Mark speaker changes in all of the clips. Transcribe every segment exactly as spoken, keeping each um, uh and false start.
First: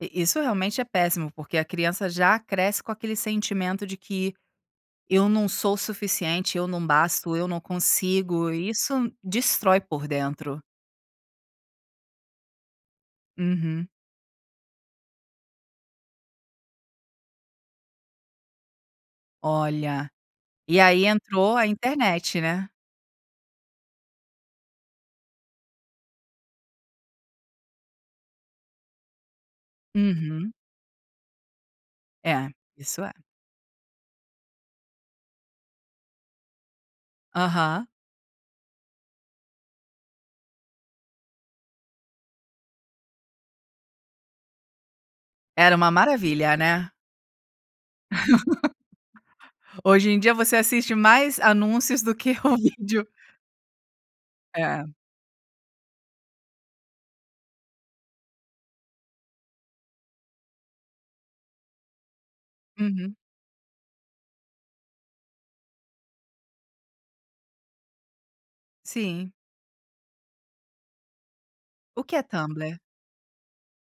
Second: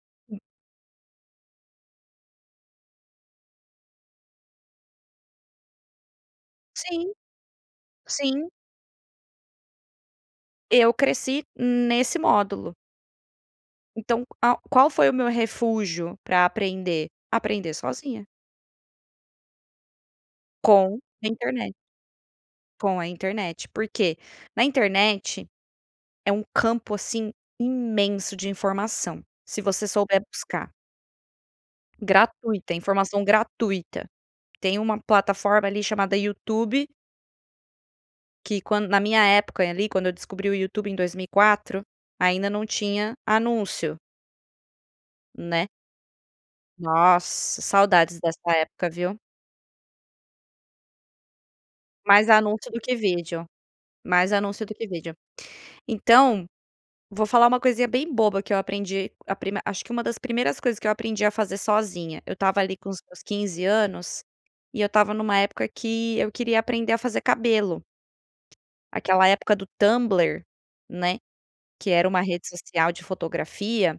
Speaker 1: I isso
Speaker 2: Hum.
Speaker 1: realmente é péssimo porque a criança já cresce com aquele sentimento de que, eu não sou suficiente, eu não
Speaker 2: Sim,
Speaker 1: basto, eu não consigo,
Speaker 2: sim.
Speaker 1: e isso destrói por dentro.
Speaker 2: Eu cresci nesse módulo.
Speaker 1: Uhum.
Speaker 2: Então qual qual foi o meu refúgio para aprender? Aprender sozinha.
Speaker 1: Olha! E
Speaker 2: Com
Speaker 1: aí
Speaker 2: a
Speaker 1: entrou a
Speaker 2: internet.
Speaker 1: internet, né.
Speaker 2: Com a internet, por quê? Na internet, é um campo assim imenso de informação, se você souber
Speaker 1: Uhum.
Speaker 2: buscar.
Speaker 1: É,
Speaker 2: Gratuita,
Speaker 1: isso é.
Speaker 2: informação gratuita, tem uma plataforma ali chamada YouTube.
Speaker 1: Aham.
Speaker 2: Que quando na minha época ali quando eu descobri o YouTube em dois mil e quatro, ainda não tinha anúncio. Né.
Speaker 1: Era uma maravilha, né.
Speaker 2: Nossa, saudades dessa época viu.
Speaker 1: Hoje em dia você assiste mais anúncios do
Speaker 2: Mais
Speaker 1: que o
Speaker 2: anúncio do que
Speaker 1: vídeo.
Speaker 2: vídeo, mais anúncio do que
Speaker 1: É.
Speaker 2: vídeo. Então, vou falar uma coisinha bem boba que eu aprendi a prim acho que uma das primeiras coisas que eu aprendi a fazer sozinha, eu estava ali com os
Speaker 1: Uhum.
Speaker 2: meus quinze anos, e eu estava em uma época que eu queria aprender a fazer cabelo. Aquela
Speaker 1: Sim.
Speaker 2: época do Tumbler, né, que
Speaker 1: O
Speaker 2: era
Speaker 1: que
Speaker 2: uma
Speaker 1: é
Speaker 2: rede
Speaker 1: Tumbler?
Speaker 2: social de fotografia,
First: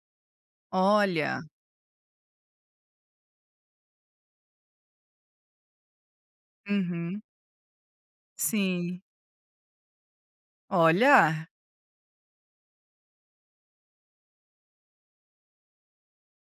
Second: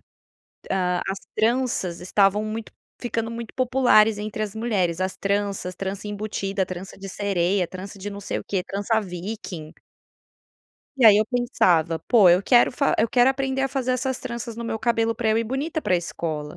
Speaker 2: hã, as
Speaker 1: Olha!
Speaker 2: tranças estavam muito ficando muito populares entre as mulheres, as tranças, trança embutida, trança de
Speaker 1: Uhum.
Speaker 2: sereia, trança de não sei o quê,
Speaker 1: Sim.
Speaker 2: trança viking. E aí eu
Speaker 1: Olha!
Speaker 2: pensava: "Pô eu quero fa eu quero aprender a fazer essas tranças no meu cabelo para eu ir bonita para escola".